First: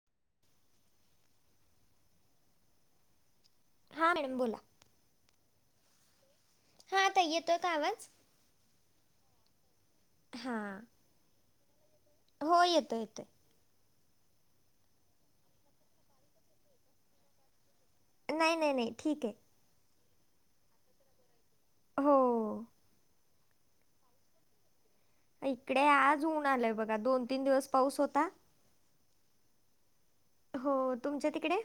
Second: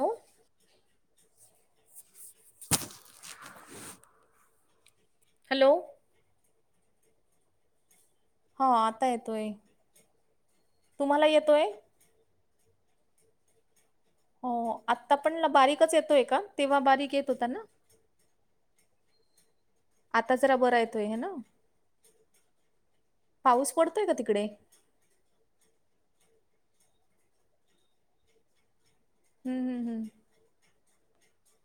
Hello. Hi बोल. Hello. हा ताई, येतोय का आवाज? हा आता येतोय. हा तुम्हाला येतोय? हो येतो येतोय. हो आत्ता पण बारीकच येतोय का? तेव्हा बारीक येत होता ना. नाही नाही नाही ठीक आहे. आता जरा बर येतोय ह ना, हो पाऊस पडतोय का तिकडे? इकडे आज ऊन आलय बघा दोन तीन दिवस पाऊस होता. हम्म हम हम् हो तुमच्या तिकडे?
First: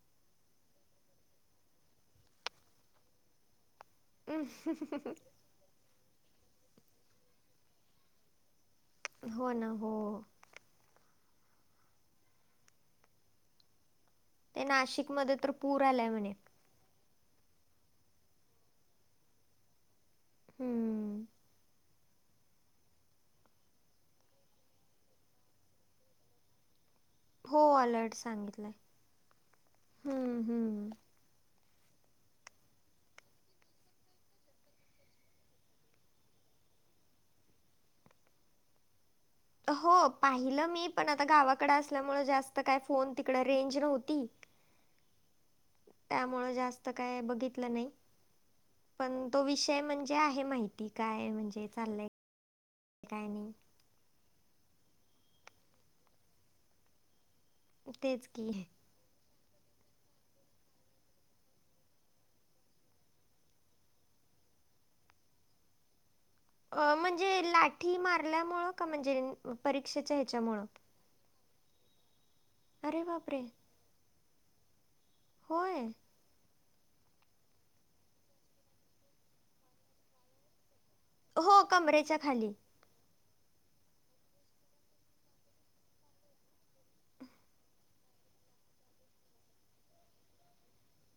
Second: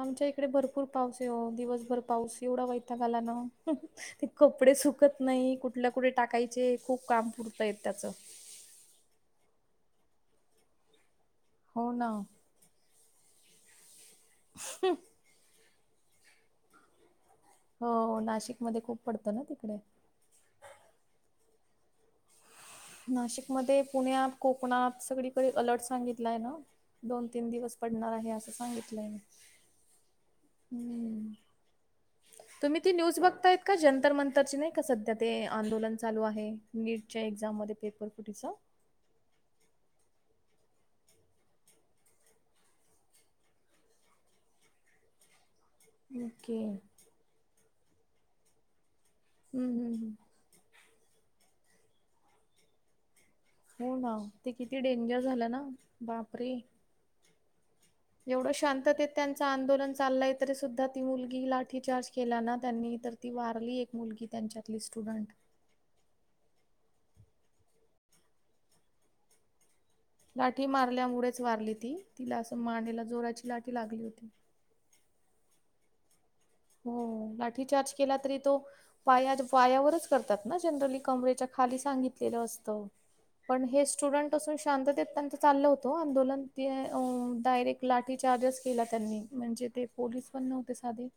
आमच्या इकडे भरपूर पाऊस आहे ओ दिवसभर पाऊस एवढा वयताग आला ना ते हम्म, कपडे सुकत नाही कुठल्या कुठे टाकायचे खूप काम पुरतंय त्याचं. हो ना हो हो ना ते नाशिकमध्ये तर पूर आल्याय म्हणे, हो हो नाशिकमध्ये खूप पडतो ना तिकड. हम्म नाशिकमध्ये पुण्यात कोकणात सगळीकडे अलर्ट सांगितलाय ना, दोन तीन हो दिवस पडणार अलर्ट आहे असं सांगितलंय हम्म हम्म. हम्. [unintelligible] तुम्ही ती न्यूज बघताय का जंतर मंतरची नाही का सध्या ते आंदोलन चालू आहे नीटच्या एक्झाम मध्ये, पेपर फुटीच. हो पाहिलं मी पण आता गावाकडे असल्यामुळे जास्त काय फोन तिकड रेंज नव्हती [inaudible] त्यामुळे ओके जास्त काय बघितलं नाही. पण तो हम्म विषय हम्म हम्म. म्हणजे आहे माहिती काय म्हणजे चाललाय काय नाही. हो ना ते किती डेंजर झालं ना बापरे. तेच एवढं की शांततेत त्यांचं आंदोलन चाललंय तरी सुद्धा ती मुलगी लाठीचार्ज केलाना त्यांनी तर ती वारली एक मुलगी त्यांच्यातली स्टुडंट. अ म्हणजे लाठी मारल्यामुळ का म्हणजे परीक्षेच्या ह्याच्यामुळं? लागल्यामुळेच वारली ती तिला असं मानेला अरे बापरे! जोराची लाठी लागली होती. होय हो लाठीचार्ज केला तरी तो पाया पायावरच करतात ना जनरली, कमरेच्या हो खाली कमरेच्या सांगितलेलं खाली. असत. पण हे स्टुडंट असून शांततेत त्यांच चाललं होतं आंदोलन त डायरेक्ट लाठी चार्जच केला त्यांनी म्हणजे ते पोलीस पण नव्हते साधे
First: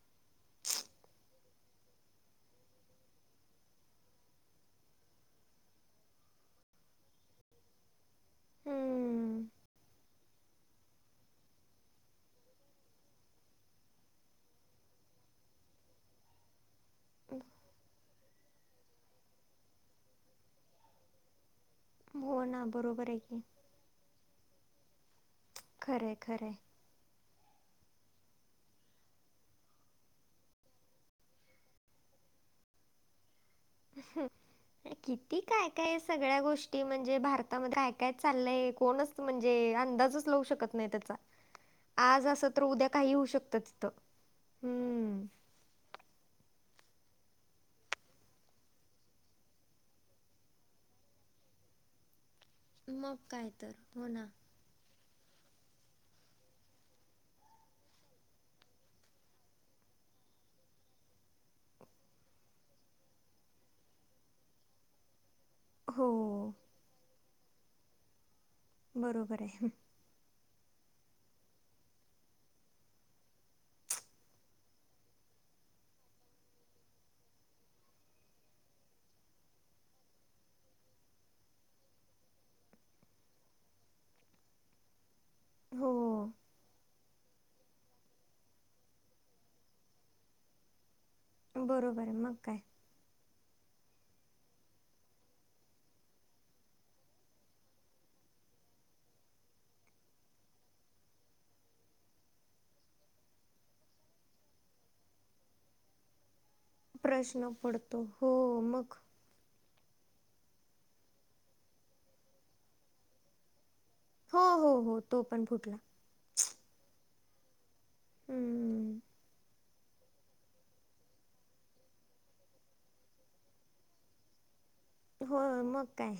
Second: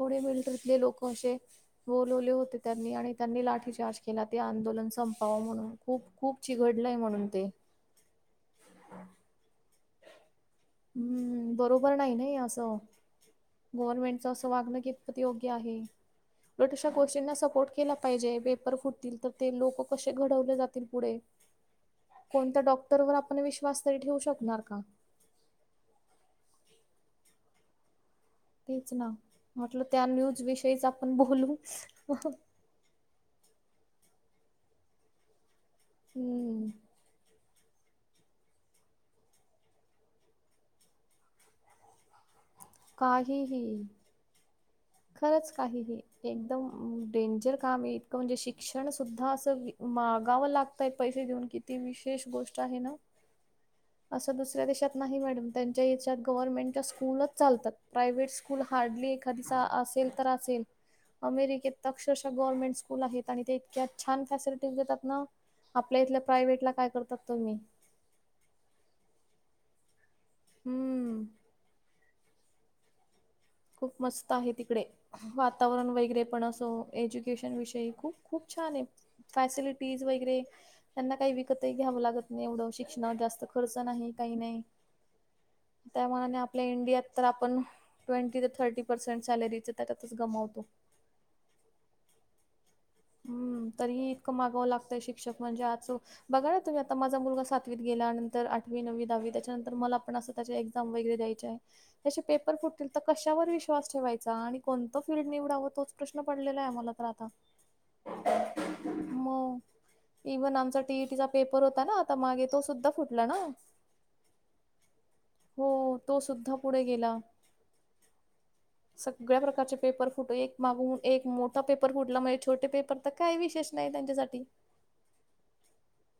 पुढे मिलिटरीतले लोक असे बोलवले होते त्यांनी आणि त्यांनी लाठीचार्ज केला ते आंदोलन संपावं म्हणून, - खूप खूप चिघकळलंय म्हणून ते, हम्म. हम्म बरोबर नाही ना हे असं. गव्हर्नमेंटच असं वागणं कितपत योग्य आहे उलटं अश्या गोष्टींना सपोर्ट केला पाहिजे पेपर फुटतील तर ते लोक कसे घडवले जातील पुढे हो कोणत्या ना डॉक्टर बरोबर वर आहे आपण की. विश्वास तरी ठेवू शकणार का खरे खरे हेच ना म्हटलं त्या न्यूज विषयीच आपण बोलू किती काय काय सगळ्या हम्म गोष्टी म्हणजे भारतामध्ये काय काय चाललंय कोणच म्हणजे अंदाजच लावू शकत नाही त्याचा आज अस तर उद्या काही होऊ शकत काहीही तिथ हम् खरंच काहीही एकदम डेंजर काम आहे इतकं म्हणजे शिक्षण सुद्धा अस मागावं लागत पैसे देऊन किती विशेष गोष्ट आहे ना मग काय तर. हो ना. असं दुसऱ्या देशात नाही मॅडम त्यांच्या याच्यात गव्हर्नमेंटच्या स्कूलच चालतात प्रायव्हेट स्कूल हार्डली एखादीचा जर असेल तर असेल अमेरिकेत अक्षरशः गवर्नमेंट स्कूल आहेत आणि ते इतक्या छान फॅसिलिटीज देतात ना आपल्या हो. इथल्या प्रायव्हेट ला काय करतात त मी बरोबर आहे हु हम्म खूप मस्त आहे तिकडे वातावरण वगैरे पण असो एज्युकेशन विषयी खूप खूप छान आहे फॅसिलिटीज वगैरे त्यांना काही विकतही घ्यावं लागत नाही एवढं शिक्षण जास्त खर्च नाही काही नाही हो त्यामानाने आपल्या इंडियात तर आपण ट्वेंटी ते थर्टी परसेन्ट सॅलेरी त्यातच गमावतो बरोबर ऐ मग काय हम्म तरीही इतकं मागावं लागतंय शिक्षक म्हणजे आज बघा ना तुम्ही आता माझ मुलगा सातवीत गेला नंतर आठवी नववी दहावी त्याच्यानंतर मला पण अस त्याच्या एक्झाम वगैरे द्यायचे तसे पेपर फुटतील तर कशावर विश्वास ठेवायचा आणि कोणतं फील्ड निवडावं तोच प्रश्न पडलेला आहे मला प्रश्न पडतो हो मग मग इव्हन आमचा टीईटीचा पेपर होता ना आता मागे तो सुद्धा फुटला ना हो हो हो तो पण हो फुटला तो सुद्धा पुढे गेला हम्म सगळ्या प्रकारचे पेपर फुटले एक मागून एक मोठा पेपर फुटला म्हणजे छोटे पेपर तर काय विशेष नाही त्यांच्यासाठी हो मग काय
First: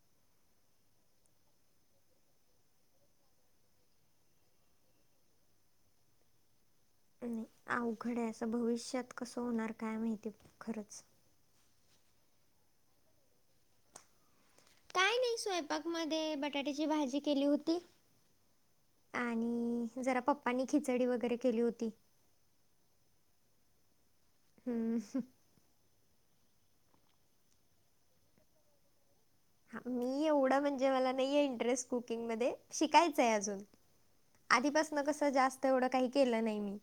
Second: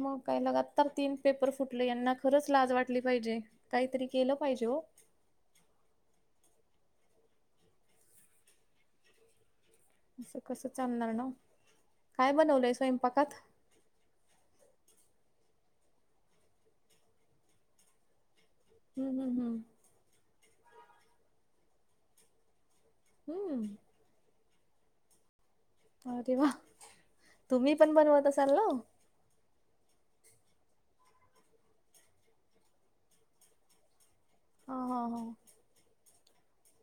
मग काही लगातार तीन पेपर फुटले यांना खरंच लाज वाटली पाहिजे काहीतरी केलं पाहिजे हो अवघड आहे असं भविष्यात कसं होणार काय माहितीय असं कसं खरंच चालणार ना काय बनवलय स्वयंपाकात काय नाही स्वयंपाक मध्ये बटाट्याची भाजी केली होती हम्म हम्म आणि जरा पप्पांनी खिचडी वगैरे केली होती. हम्म हम हु अरे वा तुम्ही पण बनवत असाल ना. मी एवढं म्हणजे मला नाही इंटरेस्ट कुकिंग मध्ये शिकायचंय अजून हा आधीपासून हा हा कसं जास्त एवढं काही केलं नाही मी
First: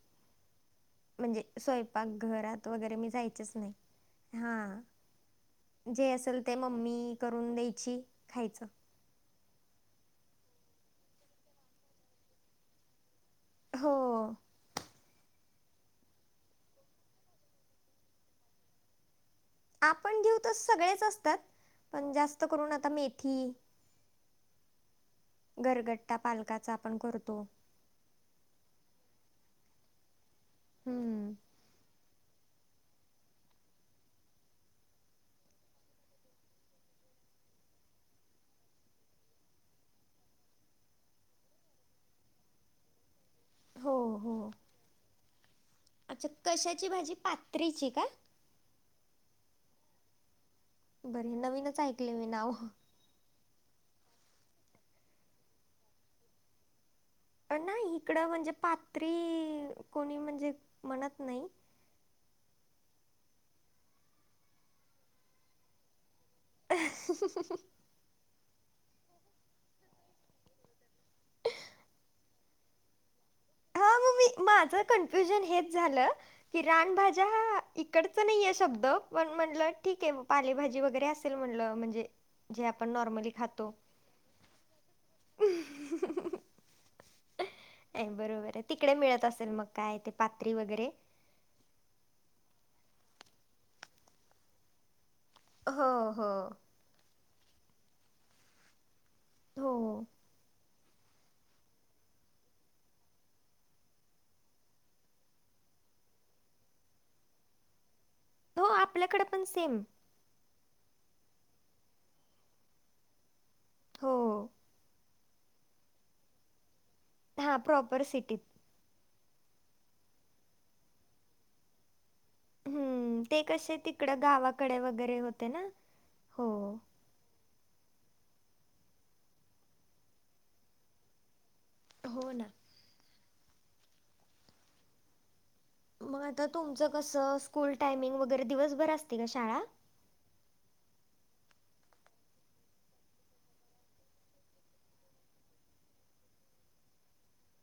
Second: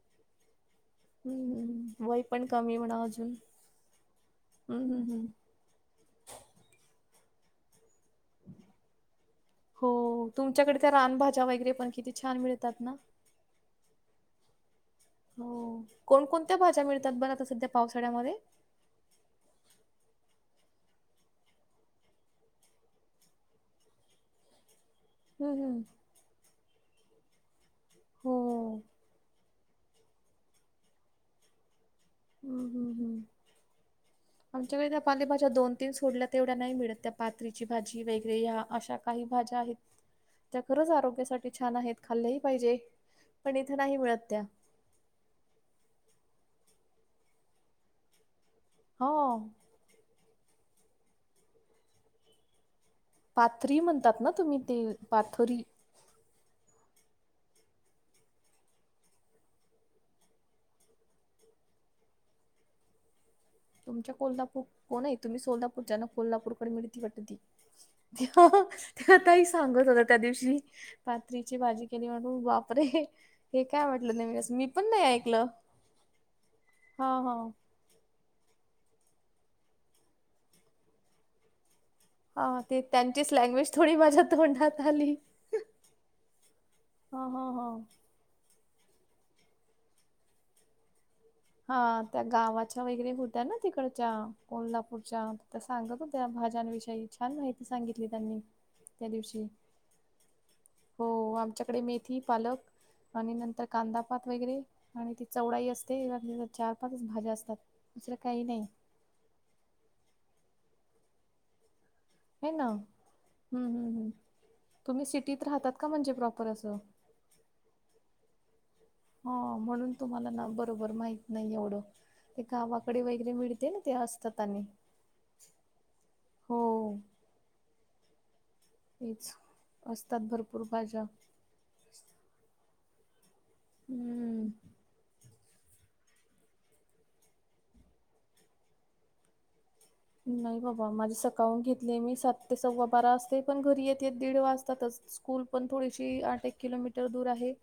म्हणजे, हम्म हम्म वय स्वयंपाक पण घरात कमी वगैरे म्हणा मी अजून जायचेच नाही. हा. हम्म हम्म हम्म जे असेल ते, मम्मी करून द्यायची, खायचं. हो, तुमच्याकड त्या रानभाज्या वगैरे, पण किती छान मिळतात ना? हो. हो. कोणकोणत्या भाज्या मिळतात बरं आता सध्या पावसाळ्यामध्ये? आपण घेऊ तर सगळेच असतात, पण जास्त करून आता मेथी हं, हं. गरगट्टा पालकाचा आपण करतो. हो. हम्म. हं, हं, हं. आमच्याकडे त्या पालेभाज्या दोन, तीन सोडल्या तेवढ्या नाही मिळत, त्या पातरीची भाजी वगैरे ह्या अशा काही भाज्या आहेत त्या खरंच आरोग्यासाठी छान आहेत खाल्लेही पाहिजे, पण इथे हो नाही मिळत हो त्या. अच्छा कशाची भाजी? पात्रीची का? हो. बर, हे नवीनच ऐकले मी नाव. पाथरी म्हणतात ना, तुम्ही ते पाथरी? नाही इकडं म्हणजे, पात्री कोणी म्हणजे म्हणत नाही. तुमच्या कोल्हापूर कोण हाय, तुम्ही सोलापूरचा ना कोल्हापूरकडे मिळती वाटत ती. त्या, त्या ताई सांगत होत्या त्या दिवशी. पातरीची भाजी केली म्हणून बापरे. हे हा, काय म्हटलं मग मी नेमकं असं माझं पण नाही कन्फ्युजन ऐकलं. हेच झालं की हां, रानभाज्या हां. इकडच नाहीय शब्द पण म्हणलं ठीक आहे, पालेभाजी वगैरे असेल म्हणलं, म्हणजे हा, जे ते आपण नॉर्मली त्यांचीच खातो लँग्वेज थोडी माझ्यात तोंडात आली. हा, हा, हा. बरोबर आहे, तिकडे मिळत असेल मग काय ते पात्री वगैरे? हा, त्या गावाच्या वगैरे होत्या ना तिकडच्या कोल्हापूरच्या हो सांगत होत्या, हो भाज्यांविषयी छान माहिती सांगितली त्यांनी. त्या दिवशी. हो हो आमच्याकडे मेथी, पालक आणि नंतर कांदापात वगैरे आणि ती चवडाई असते म्हणे चार, पाच भाज्या असतात, दुसरं काही नाही. आपल्याकडें पण सेम. हे ना. हम्म. हम्म हम्म हो तुम्ही सिटीत राहतात का, म्हणजे प्रॉपर असं? हा प्रॉपर सिटीत. हा, म्हणून तुम्हाला ना बरोबर माहत नाही एवढं. ते गावाकडे हम्म, वगैरे ते मिळते कसे ना ते तिकडं असतात आणि गावाकडे वगैरे होते ना, हो. हेच असतात भरपूर भाज्या. हो ना. हम्म. मग आता तुमचं कसं, स्कूल टायमिंग वगैरे दिवसभर असते का शाळा? नाही बाबा, माझी सकाळून घेतली मी सात ते सव्वा बारा आसते, पण घरी येत, येत दीड वाजतातच. स्कूल थोडीशी आठ एक किलोमीटर दूर आहे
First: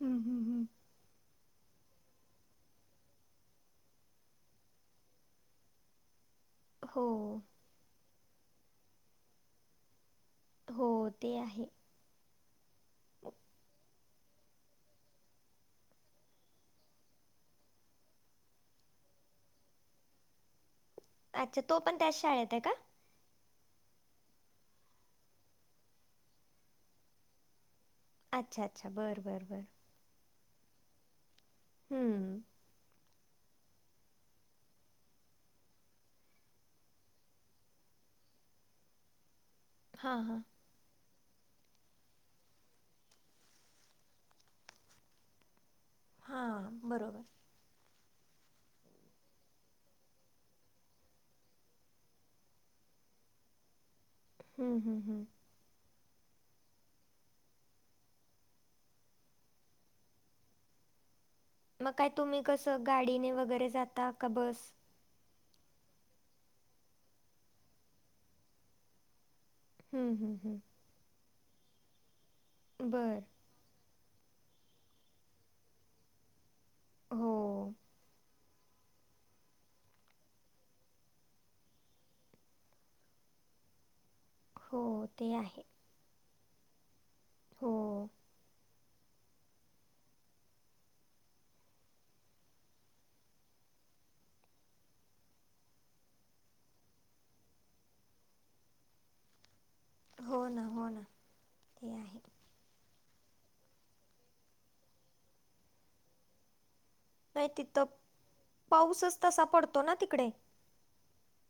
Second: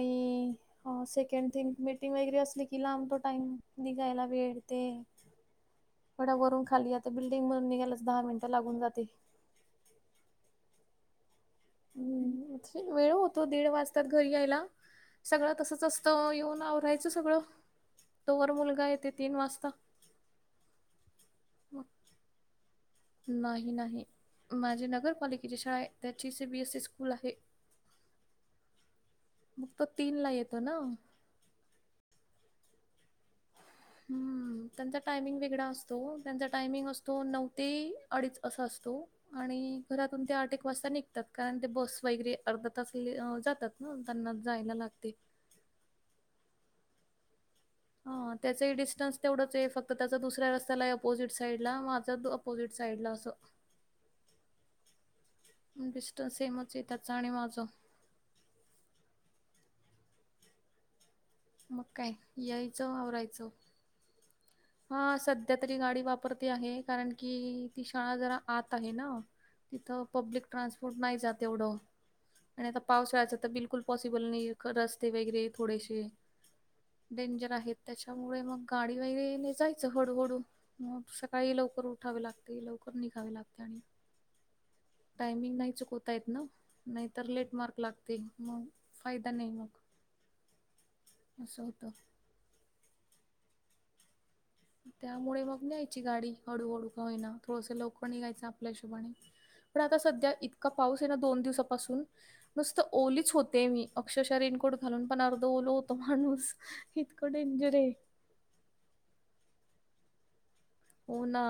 हम्म, हम्म, हम्म. हो, सेकंड थींग मीटिंग वगैरे की लांब तो टाईम निघायला वेळ ते. गडावरुन खाली येते, हो बिल्डिंग मधन यायलाच दहा मिनिटं लागून जाते. हो ते आहे. हम्म वेळ होतो दीड वाजतात घरी यायला सगळं तसचं असतं येऊन आवरायचं सगळं. तो वर मुलगा येते तीन वाजता. अच्छा मग तो पण त्याच शाळेत आहे का? नाही नाही, माझी नगरपालिकेची शाळा आहे. त्याची C B S C school आहे. अच्छा अच्छा बर बर बरं. तो तीनला येतो ना. हम्म. हम्म. त्यांचा टायमिंग वेगळा असतो. त्यांचा टायमिंग असतो नऊ ते अडीच असा असतो. आणि हां घरातून त्या हां आठ एक वाजता निघतात, कारण ते बस वगैरे अर्धा तास म्हणजे जातात ना त्यांना जायला लागते. हां बरोबर. हा त्याचाही डिस्टन्स तेवढंच आहे फक्त त्याचा दुसऱ्या रस्त्या आहे अपोजिट साईडला, माझा ऑपोजिट साईडला असं. हम्म हम्म हम्म. डिस्टन्स सेमचंय त्याचं आणि माझं. मग काय तुम्ही कसं गाडीने वगैरे जाता का बस? हा सध्या तरी गाडी वापरते आहे, कारण की ती शाळा जरा आत आहे ना. तिथं हम्म हम्म पब्लिक हम्म ट्रान्सपोर्ट नाही जात एवढं आणि आता बरं पावसाळ्याचं तर बिल कुल पॉसिबल नाहीये रस्ते वगैरे थोडेसे डेंजर हो. आहेत. त्याच्यामुळे मग गाडी वगैरे जायचं हळूहळू, मग सकाळी लवकर उठावे लागते लवकर निघावे लागते आणि हो ते टायमिंग आहे नाही चुकवता येत ना नाहीतर लेट हो मार्क लागते मग. फायदा नाही मग असं होतं. मग त्यामुळे मग न्यायची गाडी हळूहळू का होईना, थोडंसं लवकर निघायचं आपल्या हशोबाने. पण आता सध्या हो ना इतका हो पाऊस आहे ना दोन ते दिवसापासून आहे. नुसतं ओलीचं होते मी अक्षरशः रेनकोट घालून पण अर्ध ओल होतं माणूस इ नाही तिथं, पाऊसचं तसा पडतो ना तिकडे. हो ना.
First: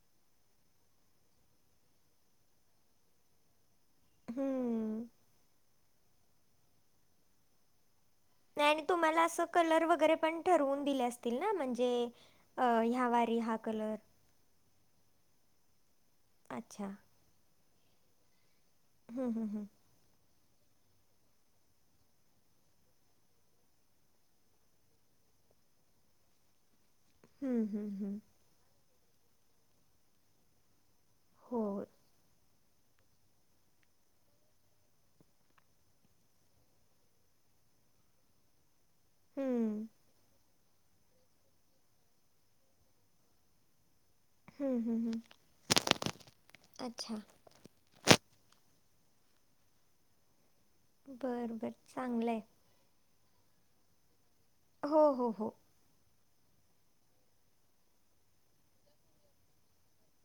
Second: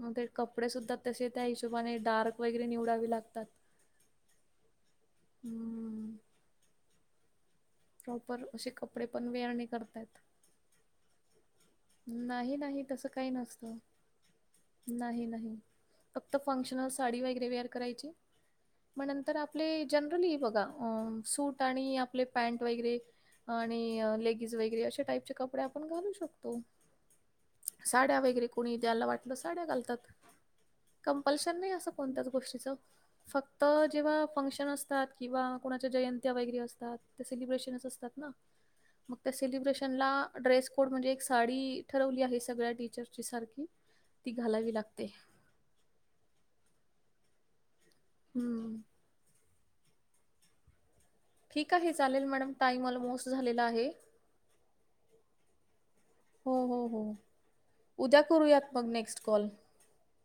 मग ते कपडे सुद्धा तसे त्या हिशोबाने डार्क वगैरे निवडावे लागतात. हम्म. हम्म. [unintelligible] नाही आणि कपडे तुम्हाला पण असं वेअर नाही कलर वगैरे करतायत पण ठरवून दिले असतील ना? म्हणजे हे नाही अ नाही ह्या तसं काही वारी हा नसतं कलर? नाही नाही, फक्त अच्छा फंक्शनल साडी वगैरे वेअर करायची. मग हम्म नंतर हम्म हम्म. आपले जनरली बघा अ सूट आणि आपले पॅनट वगैरे. आणि लेगीज वगैरे अशे टाईपचे कपडे आपण घालू शक तो. हं, हं, साड्या हं. वगैरे कोणी ज्याला वाटलं साड्या घालतात. कंपल्शन नाही होय. असं कोणत्याच गोष्टीचं. फक्त जेव्हा फंक्शन असतात किंवा कोणाच्या जयंत्या वगैरे असतात, ते सेलिब्रेशनस असतात ना? मग त्या हं. सेलिब्रेशनला ड्रेस कोड म्हणजे साडी ठरवली आहे, सगळ्या टीचरची सारखी ती घालावी हम्म लागते. हम्म हम्म, अच्छा. हम्म. बरं ठीक बरं आहे चालेल चांगलं आहे. मॅडम टाइम ऑलमोस्ट झालेला आहे. हो हो हो. हो हो हो, उद्या करूयात मग नेक्स्ट कॉल.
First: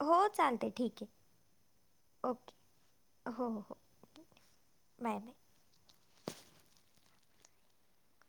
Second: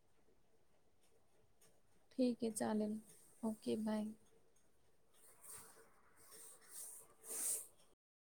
हो चालतय ठीक आहे. ठीक आहे ओके. चालल, हो, हो, ओके हो. बाय. बाय.